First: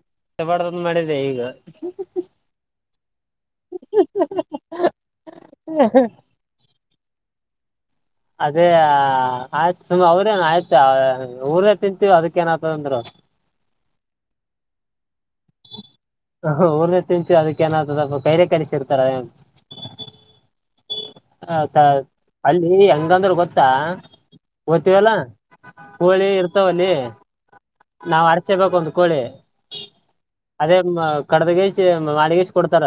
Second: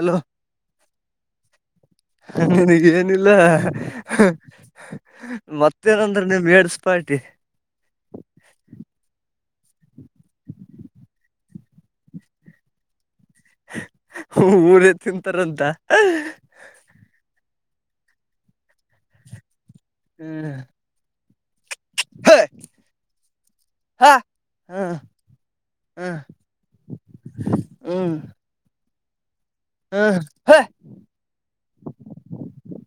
hello ಬಡ್ದದ್ ಮಾಡಿದೆ ಈಗ ನಿನಗೇಏನಿಲ್ಲ ಮತ್ತೇನಂದ್ರೆ ನೀೇಡ್ಸ್ ಉಪ್ಪ್ಟಿ ಅದೇ ಆಯ್ತ್ು ಸುಮ ಅವ್ರೇ ಆಯ್ತು ಊರನೇ ತಿಂತೀವಿ ಅದಕ್ಕ ಏನತಂದ್ರು ಹ ಊರ ಚಂತರಂತ ಏನ್ದ ಕೈಲೆ ಕಾಣಿಸಿಿರ್ತಾರ ಹ್ಮ ಹ ಅಲ್ಲಿ ಹೆಂಗಂದ್ರ ಗೊತ್ತಾ ಹಾ ಹ್ಮ್ ಗೊತವಲ್ಲ ಹ್ಮ್ ಹೋಳಿ ಇರ್ತಾವಲ್ಲಿ ಹ್ಮ್ ನಾವ್ ಅರ್ಚೆ ಬ ಬಂದ್ಕೋೊಳ್ಳಿ ಹ್ಮ್ ಹೇ ಅದೇ ಕಡ್ದಗಸ ಮಾಡಗಸ ಕೊಡ್ತಾರ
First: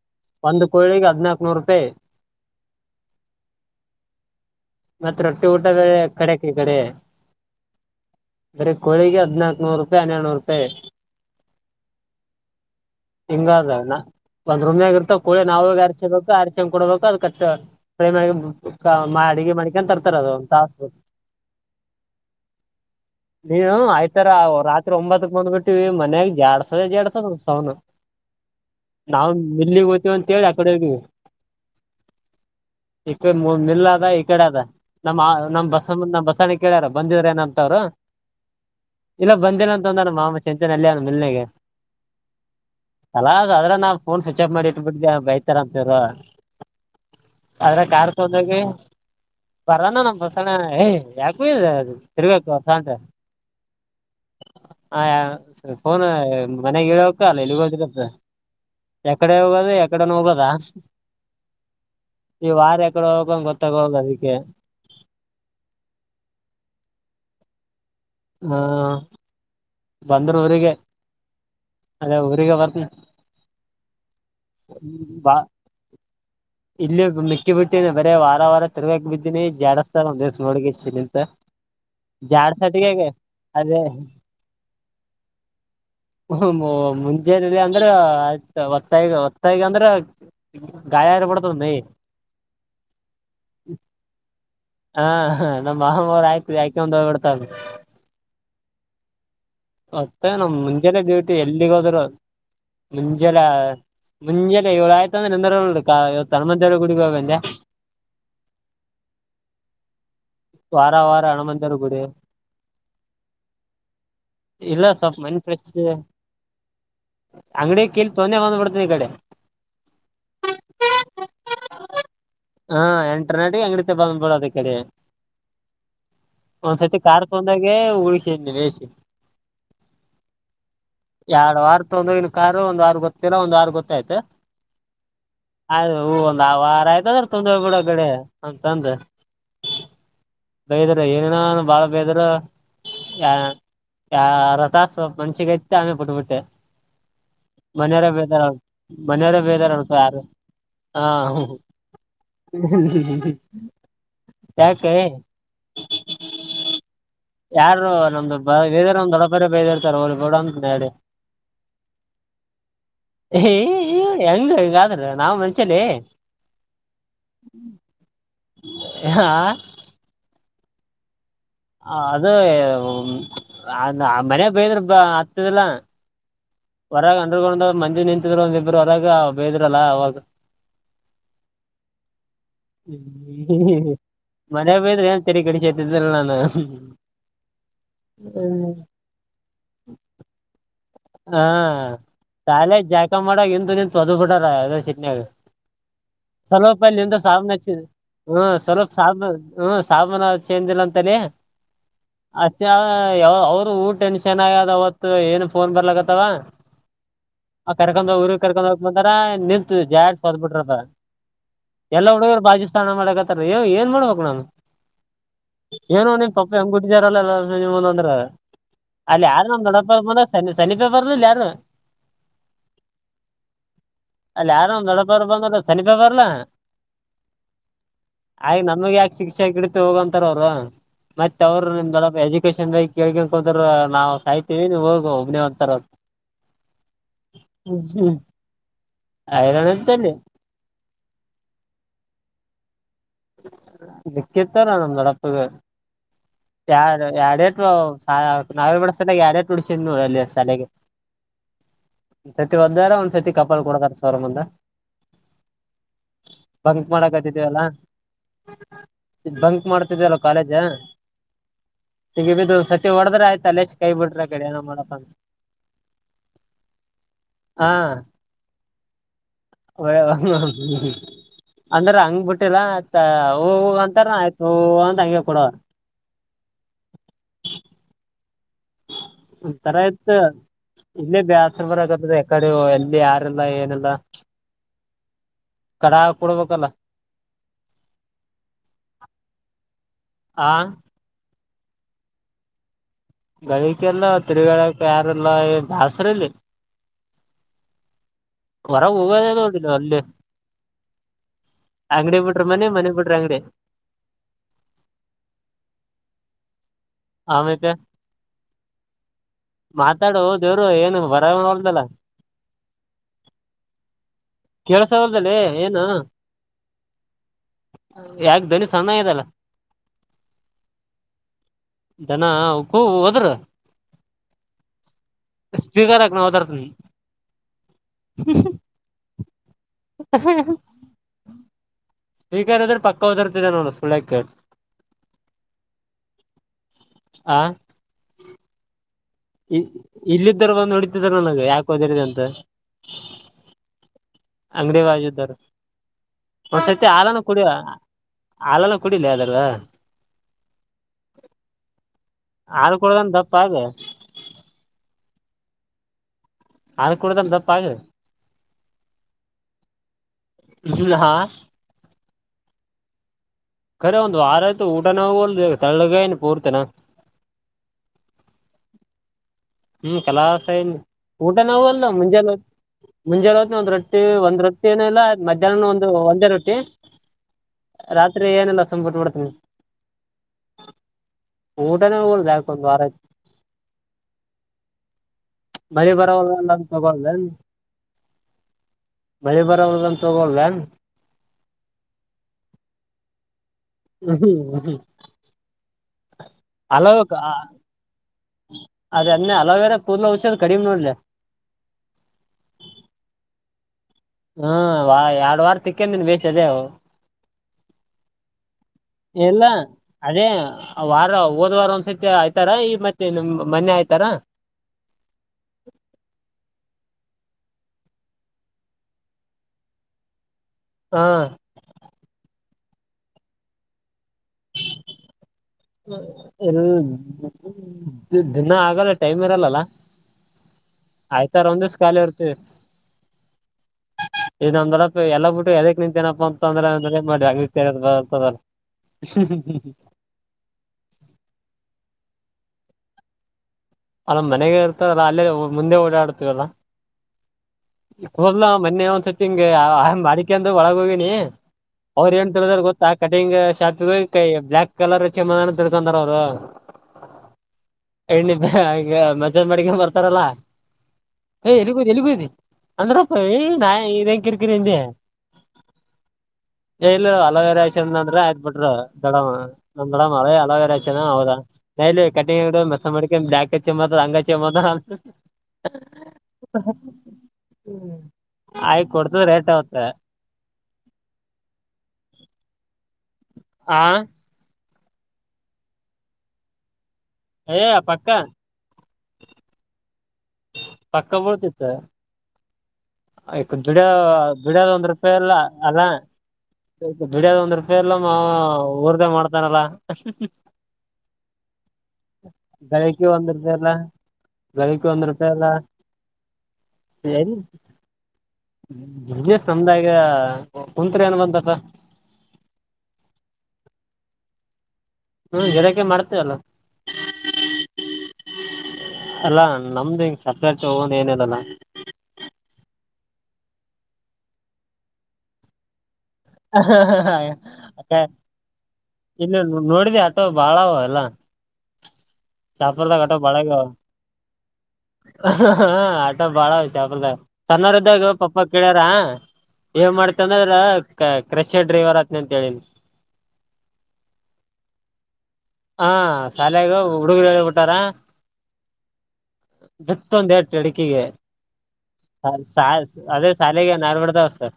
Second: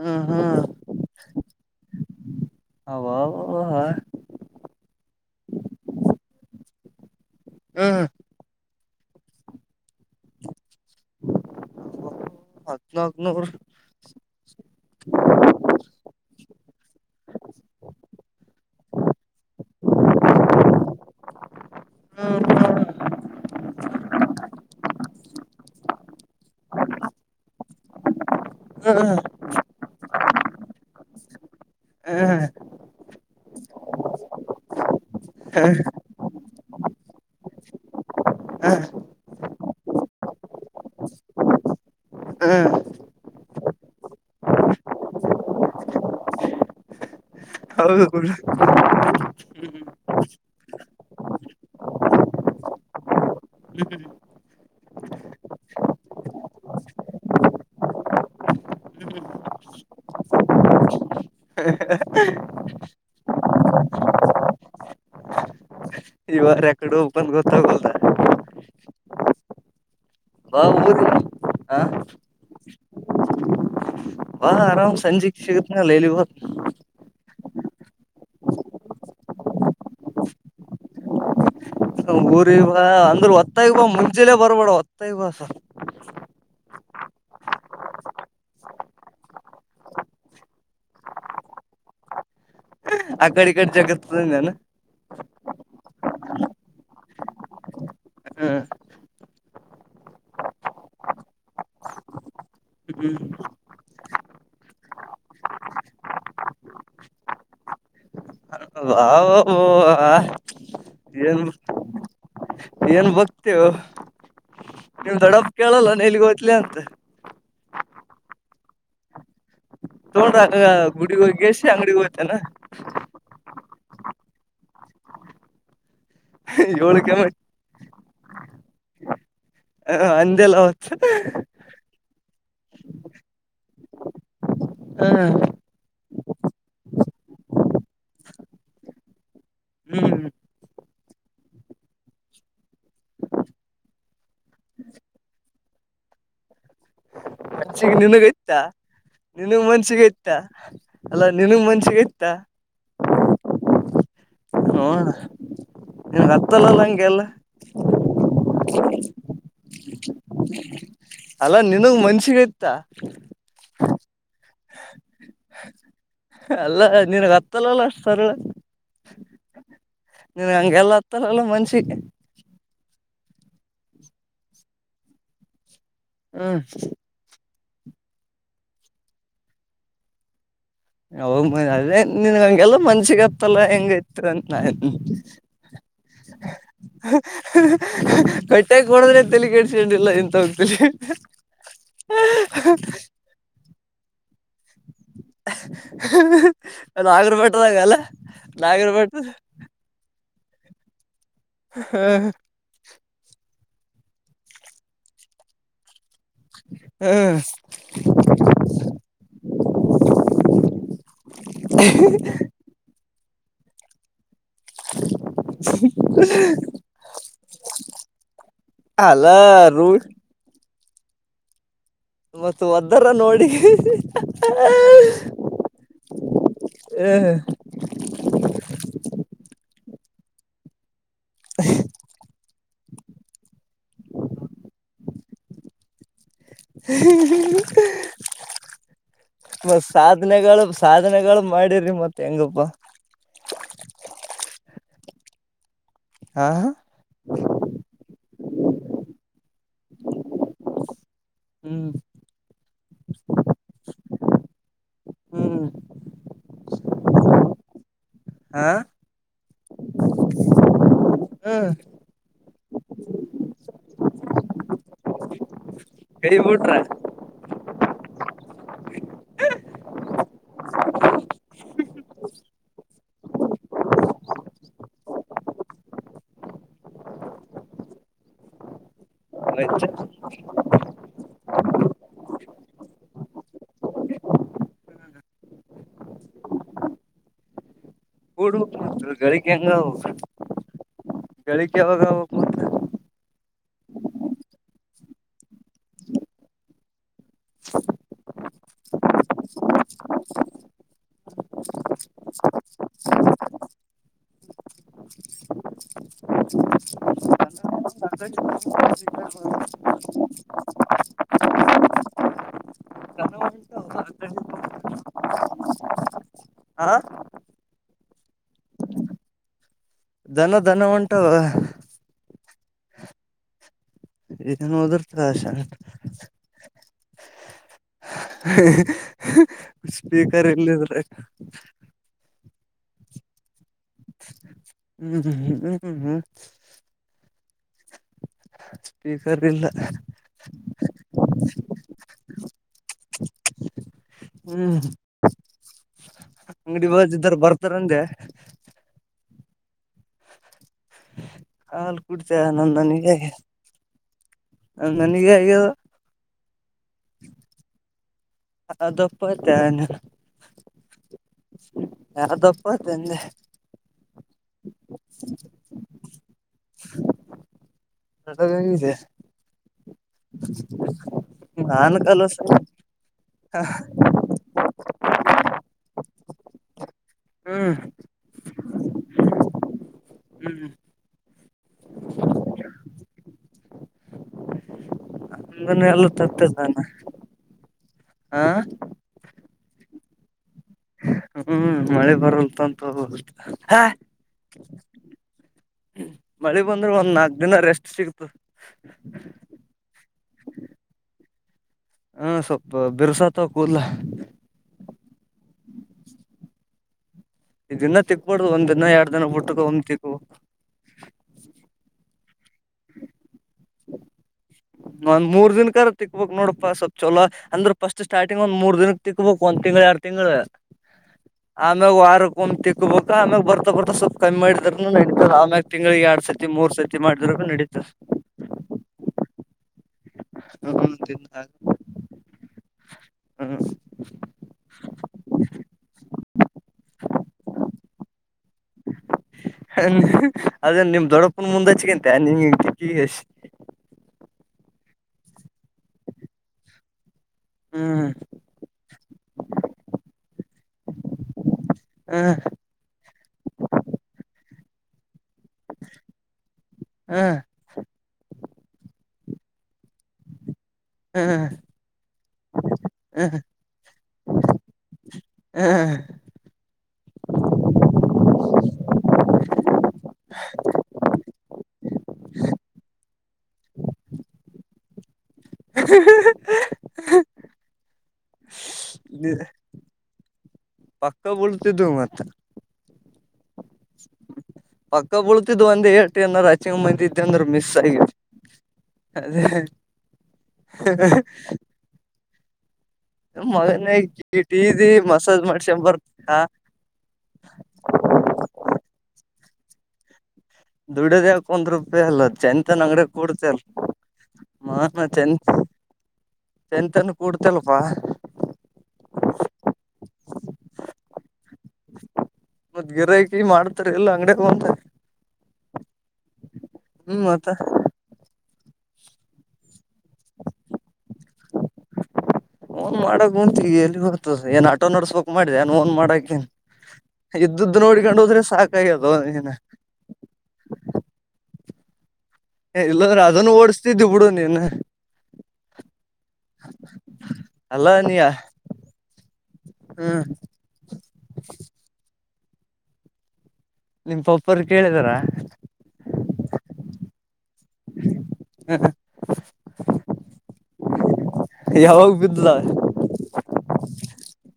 ಹ್ಮ್ ಹ್ಮ್ ಒಂದು್ ಕೋಳಿಗೆ ಹದ್ನಾಕ್ ನೂರು ರೂಪಾಯಿ ಅವ್ವವ್ವ ಮತ್ತ ರೊಟ್ಟಿ ಊಟ ಬೆೆ ಕಡೆಕ ಕಡೆ ಹ್ಮ್ ಕೋಳಿಗೆ ಹದ್ನಾಾಕ ನೂರು ರೂಪಾಯಿ ಹನ್ನೆಳ್ನೂ ರೂಪಾಯಿ ಹದ್ನಾಕ್ ನೂರ್ ಹಿಂಗದಣ ಒಂದ್ ೂಮಿಯಗ ಇರ್ತ ಕೂಳಿ ನಾವಾಗ ಅರಚಿಬೇಕು ಅ ್ ಕೊಡ್ಬೇಕು ಅದು ಕಟ್ಟ ಅಡಗೆ ಮಾಡ್ಕ ತರ್ತಾರೆ ಅದು ಒ ತು ನೀನು ಆಯ್ತರ ರಾತ್ರಿ ಒಂಬತ್ತಕ್ ಬಂದ್ಬಿಟ್ಟಿವ ಮನ್ಯಾಗ ಜಾಡ್ಸದ ಜಾಡ್ಸದಸವನು ನಾ ಇಲ್ಲಿ ಗ ಇ ಅಂತ ಹೇಳಿ ಅ ಕಡೆ ಹೋಗ ಈ ಮಿಲ್ ಅದ ಈ ಕಡೆ ಅದ ನಮ್ಮ್ ನಮ್ಮ್ ಬಸ ನಮ್ಮ ಬಸನ ಕೇಳ್ಯಾರ ಬಂದಿದ್ರ ಏನಂತ್ರು ಇಲ್ಲ ಬಂದೇನ ಂತಂದ ಮಾಮ ಚಂತೆನ ಅಲ್ಲಿ ಅ್ ಮೆಲ್ನೆಗೆ ಹ್ಮ್ ಅಲಾ ಅ ಆದ್ರೆ ನಾವು ಫೋನ್ ಸ್ವಿಚ್ ಆಫ್ ಮಾಡಿ ಇಟ್ ಬಿಿಟ್ಟಿದ್ದೆ ಬೈತಾರ ಅಂತವರು ಹೌೂಡ ಹ್ಮ್ ಣ ಏ್ ಯಾಕು ಇದೆ ಅದು ತಿರ್ಬೇಕು ಹ ಹ ಫೋನ್ ಮನೆಾಗಕ ಅಲ್ಲ ಇಲ್ಲಿಗೋದರತ್ತ ಎಕಡೆ ಹೋಗೋದ ಎಕಡೆನು ಹೋಗದ ಈ ವಾರ ಎಕಡೆ ಹೋಗಕ ಗೊತ್ತಾಗುದ ಅದಕ್ಕೆ ಈವಾರ ಎಕಡೋ ಓಪನ್ ಕೊತ ಕದ ಹ್ಮ ಬಾ ಊರಿಗೆ ಅದೇ ಊರಿಗೆ ಬರ್ತೀನಿ ಬಾ ಆರಾಮ್ ಸಂಜೆ ಬಾ ಸಿಗುತಿನಲ್ಲ ಎಲ್ಲಿಗೆ ಬಿಟ್ಟೀನಿ ಬರೇ ವಾರ ವಾರ ತಿರ್ಗಕ್ ಬಿದ್ದೀನಿ ಜಾಡಿಸಸ್ತಾರೆ ಒಂದ್ ದಿವ ಹೋರಿಗಿಸಿಗಿಂತ ಊರಿ ಅಂದ್ರೆ ಒತ್ತಾಗ ಮುಂಚೆಲೇ ಬರ್ಬೇಡ ಮತ್ತೈ ಬಸ ಹ ಮುಂಜೆಲ್ಲ ಅಂದ್ರ ಆಯ್ತ ಒತ್ತಾಯ ಒತ್ತಾಯಗ ಅಂದ್ರ ಗಾಯರಬಡ್ತ ನೀ ಆ ಕಡೆ ಕಡೆ ಜಗತ್ ನೆನ ಹಾ ಹಾ ನಮ್ಮ ಮಾವ ಅವರು ಆಯ್ತ ಆಯ್ಕ ಬಿಡ್ತಾರಾ ಹ್ಮ್ ಮತ್ತೆ ನಮ್ ಮುಂಜೆನೆೇ ಡ್ಯೂಟಿ ಎಲ್ಲಿಗ್ ಹೋದರು ಮುಂಜಾನೆ ಮುಂಜೆನೆ ಏಳು ಆಯ್ತುಂದ್ರೆಂದ ಗುಡಿಗೆ ಹೋಗಿ ಬಂದೆ ವಾರ ವಾರ ಏನ್ ಹನುಮಂತೇವ್ರ ಗುಡಿ ಏನ್ ಭಕ್ತಿಯೋ ಇಲ್ಲ ಸ್ವಲ್ಪ ನಿಮ್ ಮೈಂಡ್ ದೊಡ್ಡಪ್ಪ ಫ್ರೆಶ್ ಕೇಳಲ್ಲ ನೀ ಎಲ್ಲಿಗೆ ಹೋಯ್ತ್ಲಿ ಅಂತ ಅಂಗಡಿ ಕಲ್ ತೊಂದೆ ಬಂದ್ಬಡ್ತನ ಈ ಕಡೆ ತಕೊಂಡ್ರೆ ಗುಡಿಗೆ ಹೋಗಸಿ ಅಂಗಡಿಗೆ ಹೋಗ್ತನೆ ಅಂಗಡಿತ ಬದಬಡಾದೆ ಕಡೆ ಒಂದ್ಸತಿ ಏಳಕ್ಕೆ ಕಾರ್ ತಕೊಂಡಗೆ [inaudible] ಹ ಅಂದೆಲ್ಲೋ ಮೊಂದು ಇನ್ ಕಾರಾರ್ು ಒಂದ್ ಆರು ಗೊತ್ತಿರ ಒಂದ್ ಆರು ಗೊತ್ತಾಯ್ತು ಹಾ ಹ ಒಂದ್ ಆ ವಾರ ಆಯ್ತ ಅದ್ರ ತುಂಡ ಬಿಡಗಡೆ ಅತಂದು ಹ್ಮ್ ಬೈದರು ಏನೇನೋ ಬಾಳ ಬೇದರು ಯ ಯ ರಥ ಸ್ವ ಮನ್ಷಿಗತಿ ಆಮೇಲೆ ಬಿಟ್ಟುಬಿಟ್ಟೆ ಮನ್ಸಿಗೆ ಮನೆಯವರ ಬೇದಾರ ನಿನಗೈತ ಮನೆಯವರ ನಿನಗ್ ಬೇದಾರತ ಯಾರು ಮನ್ಸಿಗೈತ ಅಲ್ಲಾ ಹ ನಿನಗ್ ಮನ್ಸಿಗೈತ ಯಾಕೆ ನೋಡ ಹತ್ತಲ್ಲಲ್ಲ ಹಂಗೆ ಎಲ್ಲ ಯಾರು ನಮ್ಮ ಬೈದರೆ ನಮ್ಮ ದೊಡ್ಡಪ್ಪ ಅವ್ರೆ ಬೈದರು ಅಂತ ಹೇಳಿ ಅಲ್ಲ ನಿನಗ್ ಮನಸಿಗೆ ಇತ್ತ ಅಯ್ಯೋ ಹೆಂಗ ಈಗಾದ್ರ ನಾವ್ ಮನಷ್ಯಲೆ ಅಲ್ಲ ನಿನ್ಗ್ ಹತ್ತಲ್ಲಲ್ಲ ಅಷ್ಟ್ ಸರಳ ಹಾ ದಿನಗೆ ಅಂಂಗಲತ್ ತರಲ್ಲ ಮಷಿ ಹ ಆ ಮನ ಬೈದ್ರ ಬ ಹತ್ತದಲ್ಲ ಹ್ಮ್ ಹೊರ ಅಂಡ್ರಗೊಂಡ ಮಂದಜೆ ನಿಂತಿದ್ರೆ ಒಂದ್ ಇಬ್ಬರು ಹೊರಗ ಬೇದ್ರಲ್ಲ ಅವಾಗ ಅವ ಅದೇ ನಿನ್ ಹಂಗೆಲ್ಲ ಮನ್ಷಿಗ ಆತ್ತಲ್ಲ ಹೆಂಗ ಇತ್ತು ಅಂತ ನನ್ ಮನ್ಯಾಗ ಬೈದ್ರ ಏನ್ ತಲಿ ಕೆಡಿಸ್ಕೊತಿದ್ದಿಲ್ಲ ನಾನು ಕಟ್ಟೆ ಕೊಡದ್ರೆ ತಲಿ ಕೆಡ್ಸಡ್ಿಲ್ಲ ಇಂತ ಹೋಗ್ತ ಹಾ ಶಾಲೆ ಜಾಕ ಮಾಡ ಎಏ ಎುದುಫಟಾರದ ಚಿನ್ನಗ ಸ್ವಲ್ಪಲ್ಲಿಂದ ನಾಗರ ಸಾಬಾನಚ್ಚ ಬೆಟ್ಟದಾಗ ಅಲ್ಲ ಹ್ಮ ನಾಗರ ಸ್ವಲ್ಪ ಸಾ ಬೆಟ್ಟ ಹ್ಮ ಸಾಬಾನ ಚೇಜಿಲ್ಲ ಅಂತಾನನೆ ಹ್ಮ್ ಅವರು ಹೂ ಟೆನ್ಷನ್ ಆಗದ ಅವತ್ತು ಏನ್ ೋ ಬರಲ ಹ್ಮ್ ಆ ಕರ್ಕೊಂಡ್ೋಗರು ಕರ್ಕೊಂಡ ಹೋಗ ಬಂತಾರ ನಿಂತು ಜಾ ಸದ ಬಿಟ್ರಪ್ಪ ಎಲ್ಲಾ ಹುಡುಗರು ಬಾಜಿ ಸ್ನಾನ ಮಾಡಕ ಸ ಏನ್ ಮಾಡ್ಬೇಕು ನಾು ಏನು ನಿನ್ ಪಪ್ಪ ಹೆಂಗ್ುಟ್ಟಿದಾರಲ್ಲ ಎಲ್ಲಂದ ಅಂದ್ರ ಅಲ್ಲ ಅಲ್ಲಿ ಯಾರು ನಮ ನಡಪ ರೂಟ್ ಮ ಸಮನ್ನೀಪ ಬರ್ದಿಲ್ಲ ಯಾರು ಮತ್ತ ಒದ್ದಾರ ನೋಡಿ ಹ ಅಲ್ಲಿ ಯಾರು ನಮ್ ದೊಡ್ಡಪ್ಪ ಬಂದ್ರ ಸನಿಪೆ ಬರ್ಲಾ ಆಯ್ ನಮಗ್ ಯಾಕೆ ಶಿಕ್ಷೆ ಕಿಡಿತು ಹೋಗಂತಾರ ಅವ್ರ ಮತ್ತೆ ಅವ್ರು ನಿಮ್ದೊ ಲೊಕೇಶನ್ ಕಳ್ಕ ಹೋದ್ರ ನಾವವು ಸಾಯ್ತಿವಿ ನೀವು ಹೋಗ ಮನೆ ಒಂತರ ಮ ಐರಣ್ಣಂತಲ್ಲಿ ಸಾಧ ನಗಳ ಸಾಧನೆಗಳು ಮಾಡಿರಿ ಮತ್ತೆ ಹೆಂಗಪ್ಪ ಕ್ಕಿತ್ತಾರ ನಮ್ದ ದಡಪಗೆ ಹಾ ಯಾರ ಎಡ ಹ ನಾವೇತ ಯಾರೇುಡ್ಸ ಅಲ್ಲಿ ಶಲೆಗೆ ಹ್ಮ್ ಒಂದ್ ಸರ್ತಿ ಹೊದ್ದಾರ ಒಂದ್ ಸತಿ ಕಪಾಲ್ ಕೊಡತಾರ ಸವರಮಂದ ಹ್ಮ್ ಬಂಕ್ ಮಾಡಕತಿದೀವಲ್ಲ ಹಾ ಬಂಕ್ ಮಾಡ್ತಿದಲ್ ಕಾಲೇಜ್ ಹ್ಮ ಈಗ ಬಿದು ಸತಿ ಹೊಡ್ರ ಆಯ್ತ ಅಲ್ಲಷ್ಟ ಕೈ ಬಿಡ್ರೆ ಕಡೆಏನ ಮಾಡಪ್ಪ ಅಂತ ಕೈ ಬಿಟ್ರ ಹಾ ಅಂದ್ರೆ ಹಂಗ್ ಬಿಿಟ್ಟಿಲ್ಲ ಹೂ ಅಂತಾರ ಆಯ್ತು ಹ ಅಂತ ಹಂಗಗೆ ಕೊಡುವ ಒ ತರ ಇತ್ ಇಲ್ಲೇ ಬಸಲ್ ಬರ್ಕತ್ತದ ಯಕಡೆ ಎಲ್ಲಿ ಯಾರಲ್ಲ ಏನೆಲ್ಲ ಕಡ ಕೊಡ್ಬೇಕಲ್ಲ ಗಳ ಕೆಂಗ ಆ ಬೆಳಿಿಕ ಯಾವಾಗ ಹೋಗ ಮತ್ತ ಳಿಕೆ ಎಲ್ಲ ತಿರುಗಾಳಕ ಯಾರಲ್ಲ ದಾಸ್ರಲ್ಲಿ ಹೊರ ಹೋಗೋದೇ ನೋದಿಲ್ಲ ಅಲ್ಲಿ ಅಂಗಡಿ ಬಿಟ್ರಿ ಮನೆ ಮನೆ ಬಿಡ್ರಿ ಅಂಗಡಿ ಆಮೇತ ಮಾತಾಡು ದೇವರು ಏನು ಬರಲ್ದಲ್ಲ ಕೆಳ್ಸ ಹೊಲ್ದದಲ್ಲಿ ಏನು ಆ ಯಾಕ ದನಿ ಸಣ್ಣ ಇದಲ್ಲ ದನ ದನ ಉಂಟ ಜನಕ್ಕೂ ಹೋದರು ಇದನು ಓದರ್ತದಷ ಹಾಕ್ ನಾ ಓದಾರ್ತನಿ ಹ್ಮ ಹ್ಮ ಸ್ಪೀಕರ್ ಎಲ್ಲಿದ್ರ ಸ್ವೀಕಾರದ್ರ ಪಕ್ಕ ಓದಿರ್ತದೆ ನೋಡ ಸುಳ್ಯಕ ಹ್ಮ್ ಹ್ಮ್ ಹ್ಮ್ ಹ್ಮ್ ಹ್ಮ್ ಹ್ಮ್ ಆ ಸ್ಪೀಕರ್ ಇಲ್ಲ ಇಲ್ಲಿದ್ದರ ನೋಡಿ ನನಗೆ ಯಾಕ ಹದಿದೆ ಅಂತ ಹ್ಮ್ ಅಂಗಡಿ ಬಾಜ ಇದ್ದಾರ ಒಂದ್ಸತಿ ಅಂಗಡಿ ಹಾಲನು ಬಾಜಿದಾರ ಕುಡಿಯುವ ಬರ್ತಾರಂದೆ ಹಲನ ಕುೂಡಿಿಲ್ಲ ಯ್ದಾರವಾ ಹಾ ಕುಡ್ತೇ ನನ್ನ ನಿಜಗೆ ನ ನನಗೆ ಹಗ ಆ ಕುೂಡ್ದಲ್ಲ ದಪ್ಪ ಆ ಅದುಪ್ಪತನೆ ಹ ಹಾ ಯಾವ ದಪ್ಪ ತಂದೆ ಬ ಒಂದು ವಾರ ಆಯತು ಊಟನೋಲ್ ತಳ್ಳಗ ನ್ ಪೂರ್ತನಾ ನಟಿದೆ ಹ್ಮ್ ಕೆಲಾ ಊಟ ನಾವು ಅಲ್ಲ ನಾನ್ ಮುಂಜೆ ಕಲಸ ಮುಂಜೆ ಹೊತ್ ಒಂದ್ ರಟ್ಟಿ ಒಂದ್ೊ ಏನ ಇಲ್ಲ ಮಧ್ಯಾಹ್ನನ ಒಂದು ಒಂದೇ ರೊಟ್ಟಿ ಹ್ಮ್ ರಾತ್ರಿ ಏನಲ್ಲ ಸಂಬ್ಬಟ್ಬಡ್ತನಿ ಹ್ಮ್ ಊಟನ ಉಳ್ದ ಯಾಕ ಒಂದು್ ವಾರ ಆಯತ ಅಂದನ ಬಳಿ ಎಲ್ಲ ಬರಲ್ಲಲ್ಲ ತತ್ತ ನಾನ ತಗೊಲ್ಲ ಹ ಬಳಿ ಬರ ತಗೊಳದ ಹ್ಮ್ ಮಳೆ ಬರಲ್ತ ಅಂತ ಹ ಹ ಹ್ಮ ಹ್್ ಮಳಿ ಬಂದ್ರೆ ಒಂದ್ ನಾಕ್ ದಿನ ರೆಸ್ಟ್ ಸಿಗ್ತು ಅದನ್ನ ಅಲಾವೇರ ಕೂದಲ ಹಚ ಕಡಿಮೆ ನೋಡ್ಲ ಹ್ಮ ಸ್ವಲ್ಪ ಬಿರ್ಸಾತ ಕೂದಲ ಹ್ಮ ವ ಎರಡು ವಾರ ತಿಕ್ಕಂದನ್ ಬೇಷ ಅದೆೇವು ಇದಿನ ತಿಕ್ಬಾರಡ್ದು ಒಂದ್ ದಿನ ಎರಡ್ ದಿನ ಹುಟ್ಟಕ ಒಂದ್ ತಿಕ್ಕು ಅದೇ ವಾರ ಹೋದ ವಾರ ಒಂದ್ಸತಿ ಆಯ್ತಾರ ಈ ಮತ್ತೆ ನಿಮ್ ಮನೆೆ ಆಯ್ತಾರ ಒಂದ ಮೂರ್ ದಿನನ್ ಕರ ತಿಕ್ಬಕ್ ನೋಡಪ್ಪಾ ಸ್ವಲ್ಪ ಚಲ ಅಂದ್ರ ಫಸ್ಟ್ ಸ್ಟಾರ್ಟಿಂಗ್ ಒಂದ್ ಮೂರ್ ದಿನ ತಿಕ್ಬೇಕ ಒಂದ ತಿಂಗ್ಳ ಎರಡ್ ತಿಂಗ್ ಹಾ ಆಮ್ಯಾಗ ವಾರ ಒ್ ತಿಕ್ಕೋಬೇಕ ಆಮ್ಯಾಗ ಬರ್ತಾ ಬರ್ಾ ಸ್ವಲ್ಪ್ ಕಮ್ಮಿ ಮಾಡಿದಾರ ನೆನ್ ನಡೀತದ ದಿನ ಆಗಲ್ಲ ಟೈಮ್ ಇರಲ್ಲಲ್ಲ ಹ್ಮ್ ಆಯ್ತಾರ ಒಂದ್ ದಿವ್ಸ ಖಾಲಿ ಇರ್ತೀವಿ ಹ್ಮ್ ಇ ಅಂದ್ರ ಎಲ್ಲಾ ಬಿಟ್ಟುದಕ್ ನಿಂತೇನಪ್ಪ ಅಂತಂದ್ರೆ್ರ ಏನ್ ಮಾಡ್ರಿ ಆ ಬರ್ತದಲ್ಲ ಅದೇ ನಿಮ್ ದೊಡ್ಡಪ್ಪನ ಮುಂದಚ್ಿಕನ್ ನಿ ಕಷ್ಟ ಅ ಮನೆಗೆ ಇರ್ತದಲ್ಲ ಅಲ್ಲೇ ಮುಂದೆ ಓಡಾಡ್ತವಲ್ಲ ಹ್ಮ್ ಹೋದಲ ಮೊನ್ನೆ ಒಂದ್ಸತಿ ಹಂಗ ಬಾಡಿಕೆ ಅಂದ್ರ ಒಳಗ ಹೋಗಿನಿ ಅವರು ಏನ್ ಹ್ಮ್ ತಿಳದ್ರ ಗೊತ್ತಾ ಕಟಿಂಗ್ ಶಾಪ್ ಕೈ ಬ್ಲಯಾಕ್ ಕಲರ್ ಚಮ್ಮದಾನ ತಿಳ್ಕಂತಾರ ಅವರು ಹ್ಮ್ ಎಣ್ಣ ಮಜ್ಜನ್ ಮಡಿಕನ್ ಬರ್ತಾರಲ್ಲಾ ಹ್ಮ್ ಏ ಎಲ್ಲಿ ಎಲ್ಲಿಿ ಅಂದ್ರ ಹ ನ ಕರ್ಕರಿ ಹ ಎ ಹಲವೆರೆ ಆ ಅಂದ್ರ ಆಯ್ ಬಿಟರು ದಡ ನಮ ದಡ ಹಲವೆೇ ಆಚೆ ಹೌದ ನ ಇಲ್ಲಿ ಕಟಿಂಗ ಮೆಸ ಮಾಡ ್ಾಕ ಚಮತದ ಹಂಗ ಚಮ್ಮತ್ ಆಯ್ ಕೊಡ್ತು ರೇಟ್ ಆತ್ ಪಾಕ್ಕ ಬೊತ ದ ಮಾತ ಹ ಆಾ ಪಕ್ಕ ಬಳತಿದ್ದು ಒಂದ ಎಏಷ್ಟು ನಾರರು ಅಚ್ಚಿಂಗ್ಂತಿದ್ದ್ ಂದ್ರ ಏ ಮಿಸ್ ಆಗ ಪಕ್ಕಾ ಅದ ಪಕ್ಕಾ ಬೀಳ್ತಿತ್ತ ಆಯ್ತ್ ದುಡ್ಯೋ ಮಗನ ದುಡ್ಯೋದ್ ಗಿಟೀದಿ ಮಸಾಜ್ ಮಾಡ್ಸ ಬರ್ತ ಬಿಡಿಯದ ಒಂದ್ ರೂಪಾಯಿ ಎಲ್ಲ ಹೊರದೆ ಮಾಡ್ತಾರಲ್ಲ ದುಡದ ಯಾಕ ಒಂದ್ ರೂಪಾಯಿ ಅಲ್ಲ ಚಂತನ್ ಿಕೆ ಅಂಗಡ್ಯಾಗ ಒಂದ್ ರೂಪ ಕೂಡ್ತಿಯಲ್ಲ ಅಲ್ಲ ಗಳಿಕೆ ಒಂದ್ ಮಾನ ರೂಪಾಯ ಚಂತ ಅಲ್ಲ ಚಂತನ್ ಕೂಡ್ತಿಯಲ್ಲಪ್ಪಾ ಬಿಸ್ನೆಸ್ ನಮ್ದಾಗ ಕುಂತ್ರಿ ಏನ್ ಬಂತ ಮದ್ ಗಿರಕಿ ಮಾಡ್ತ ಎಲ್ಲಾ ಅಂಗಡಗೂಂತ ಜರಕೆ ಮಾಡ್ತೇವಲ್ಲ ಹ್ಮ್ ಮತ್ತ ಅಲ್ಲಾ ನಮ್ದು ಹಿಂಗ ಸತ್ಯಚ ಹೋಗಂದ್ ಏನದಲ್ಲ ಓನ್ ಮಾಡಕ್ ಎಲ್ಲಿ ಬತ ಏನ್ ಆಟೋ ನಡ್ಸ್ಬೇಕಕ್ ಮಾಡಿದೆೆ ನಾನ ನ್ ಮಾಡಕ್ ಹೋದ್ರೆ ಸಾಕಾಗ್ಯದೋ ಇನ್ನು ನೀನ್ ನೋಡಿದ ಆಟೋ ಬಾಳ ಅಲ್ಲ ಏ ಶಾಪರ್ದಾಗ ಆಟೋ ಇಲ್ಲಾಂದ್ರ ಬಾಳಾಗ ಅದನ್ನು ಓಡಸ್ತಿದ್ದಿ ಬಿಡು ನೀನ್ ಆಟೋ ಬಾಳ ಶಾಪರ್ದಾಗ ಅಲ್ಲಾ ಸಣ್ಣಾರದಾಗ ನೀ ಪಪ್ಪ ಕಳ್ಯಾರ ಏನ್ ಹ್ಮ್ ಮಾಡ್ತಂದದ್ರ ಕ್ರಷೆ ಡ್ರೈವರ್ತ್ತ ಇಂತೇಳನಿ ನಿಮ ಪಾಪರು ಕೇಳಿದಾರ ಹಡುಗರ ರ ಜತ್ತೊಂದ ಎರಡು ಡಿಕಿಗೆ ಯಾವಾಗ ಬಿದ್ದದ ಅದೇ ಶಾಲೆಗೆ ನಾರ್ಗಡದ ಹ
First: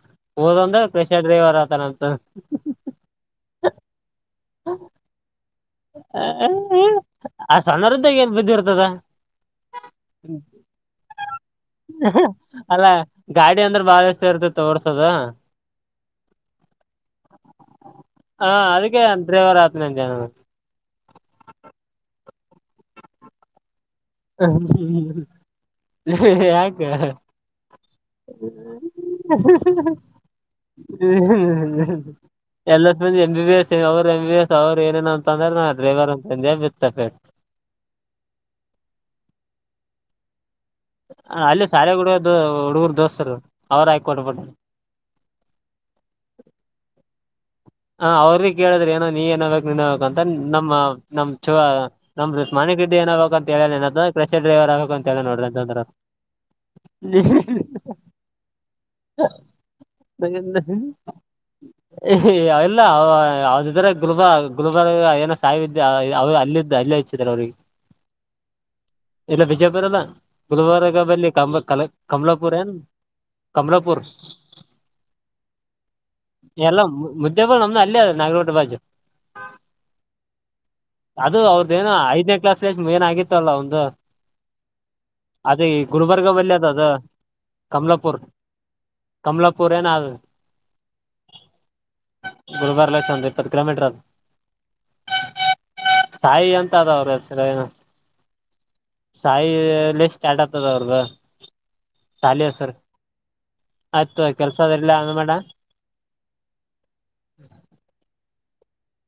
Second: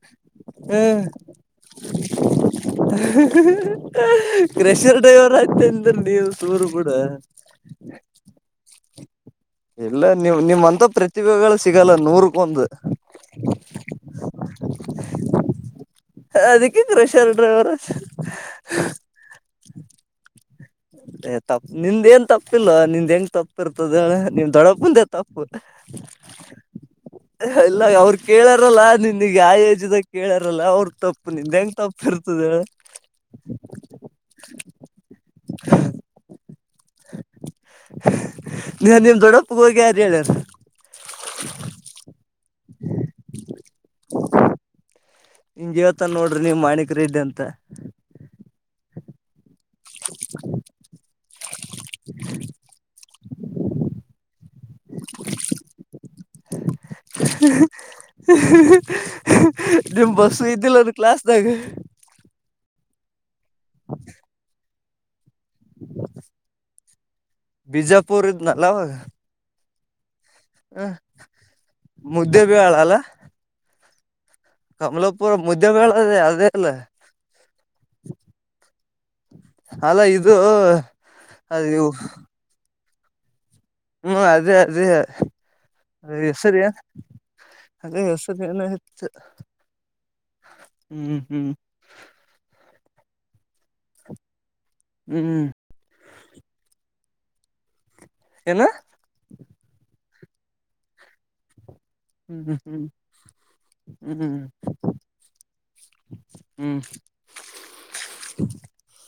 ಹದಂದ್ರ ತ ನಂತ ಕೃಷ್ಣರ್ ಡ್ರೈವರ್ ಆಯ್ತ ಅಂದ್ರ ನೀವು ಹ ಸೂರು ಬಿಡ ಆ ಸನಾರದ್ದಏ ಬಿದ್ದಿರ್ ಅದಾ ಇಲ್ಲ ನಿಮ್ ನಿಮ್ಮಂತ ಪ್ರತಿಭೆಗಳು ಸಿಗಲ್ಲ ನೂರಕ್ಕೊಂದು ಅಲ್ಲ ಗಾಡಿ ಅಂದ್ರೆ ಬಾಳ ಇಷ್ಟ ಇತ ತೋರ್ಸದ ಅದಕ್ಕೆ ಕ್ರೆಷರ್ ಡ್ರೈವ ರಾತ್ ನ ಅ ಜ ಇಲ್ಲ ನಿಂದ್ ಹೆಂಗ್ ತಪ್ಪಿರ್ ಇರ್ತದ ನಿನ್ ದೊಡ್ಡಪ್ಪಂದೆ ತಪ್ಪು ಯಾಕ ಎಲ್ಲ ಅವ್ರ ಕೇಳಾರಲ್ಲ ನಿನ್ನಿಗೆ ಆ ಯೋಜಿದಾಗ ಕೇಳಾರಲ್ಲ ಅವ್ರ ತಪ್ಪು ನಿನ್ ಹೆಂಗ ತಪ್ಪ ಇರ್ತದ ಎಲ್ಲ ಮಂದಿ ಎಂ ಅ ಡ್ರೈವರ್ಂದಜ ಇತ್ತಫ ನೀ ನಿಮ್ ದೊಡ್ಡಪ್ಪ ಹೋಗಿ ಅಾರ ಹೇಳಾರ ಅಲ್ಲಿ ಸಾರಗುಡಿಯ ಹುಡುಗರು ದೋಸ್ತರು ಅವ್ರು ಆಯಕ ಕೊೊಂಡಬಟ್ಟ ನಿಂಗ ಇವತ್ತ ನೋಡ್ರಿ ನೀ ಮಾಣಿಕರ ಇದ್ದ ಅಂತ ಹ ಅವ್ರದ ಕೇಳಿದ್ರೆ ಏನೋ ನೀ ಏನ ನ್ಬೇಕ ಅಂತ ನಮ್ಮ ನಮ್ಮ್ ಚ ನಮ್ದ್ಮಾನಿ ಗಿಡ್ಡಿ ಏನ್ಬೇಕಂತ ಹೇಳ ಏನ ಕಶ ಡ್ರೈವರ್ ಆಗ್ಬೇಕು ಅಂತ ಹೇಳ ನೋಡ್ರಿ ಅಂತಂದ್ರ ನಿಮ್ ಬಸ್ಸು ಇದ್ದಿಲ್ಲನ್ ಕ್ಲಾಸ್ದಾಗ ಅಲ್ಲ ಹ ಯಾವ್ದಿದ್ರ ಗುಲ್ಬ ಗುಲ್ ಆ ಎಸ್ ಸಾವಿದ ಅವ ಅಲ್ಲಿದ್ದ ಅಲ್ಲೇ ಹಚ್ಚಿದಾರೆ ಅವ್ರಿಗೆ ಬಿಜಾಪುರ್ ಇದ್ನಲ್ಲ ಅವಾಗ ಎಲ್ಲ ಬಿಜಯ ಬರಲ್ಲ ಹ ಬುಧವಾರಗ ಬಿ ಕ ಕಲ ಕಮಲಾಪುರ ಮುದ್ದೇಬೇಳ ಏನು ಅಲ್ಲ ಅಮಲಪುರ್ ಕಮಲಾಪುರ ಮುದ್ದ್ಯೇಳದದೆ ಅದೇ ಅಲ್ಲ ಎಲ್ಲ ಮುದ್ದೇಬಿಲ್ ನಮ್ದು ಅಲ್ಲೇ ನಾಗರಕೋಟೆ ಬಾಜು ಅಲ್ಲ ಇದು ಅದು ಅದ ಅವ್ರದ್ದೇನೋ ಐದನೇ ಕ್ಲಾಸ್ ಏನ್ ಆಗತ್ತುತ್ತಲ್ಲಂದು ಹ್ಮ್ ಅದೇ ಅದೇ ಈ ಅದ ಗುಲ್ಬರ್ಗ ಬಲ್ಲಿ ಹೆಸರಿಯ ಅದ ಅದು ಅದೇ ಕಮಲಾಪುರ್ ಹೆಸರಿ ನ ಹೆತ್ತು ಕಮಲಾಪುರ್ ಏನ ಅದು ಹ್ಮ್ ಹ್ಮ್ ಗುರುಬಾರಲ ಸಂದ ಇಪ್ಪತ್ತು ಕಲೋಮೀಟರ್ ಆದ ಹ್ಮ್ ಸಾಯಿ ಅಂತ ಅದ ಅವ್ರ ಹೆಸರ ಏನು ಏನ ಸಾಯ ಸ್ಟಾರ್ಟ್ ಆಗ್ತದ ಅವರ್ಗ ಹ್ಮ್ ಹ್ಮ್ ಹ್ಮ್ ಆಯ್ತು ಹ್ಮ್ ಕೆಲ್ಸ ಅದೆಲ್ಲ ಮಾಡೇಡ ಹ್ಮ್ [inaudible]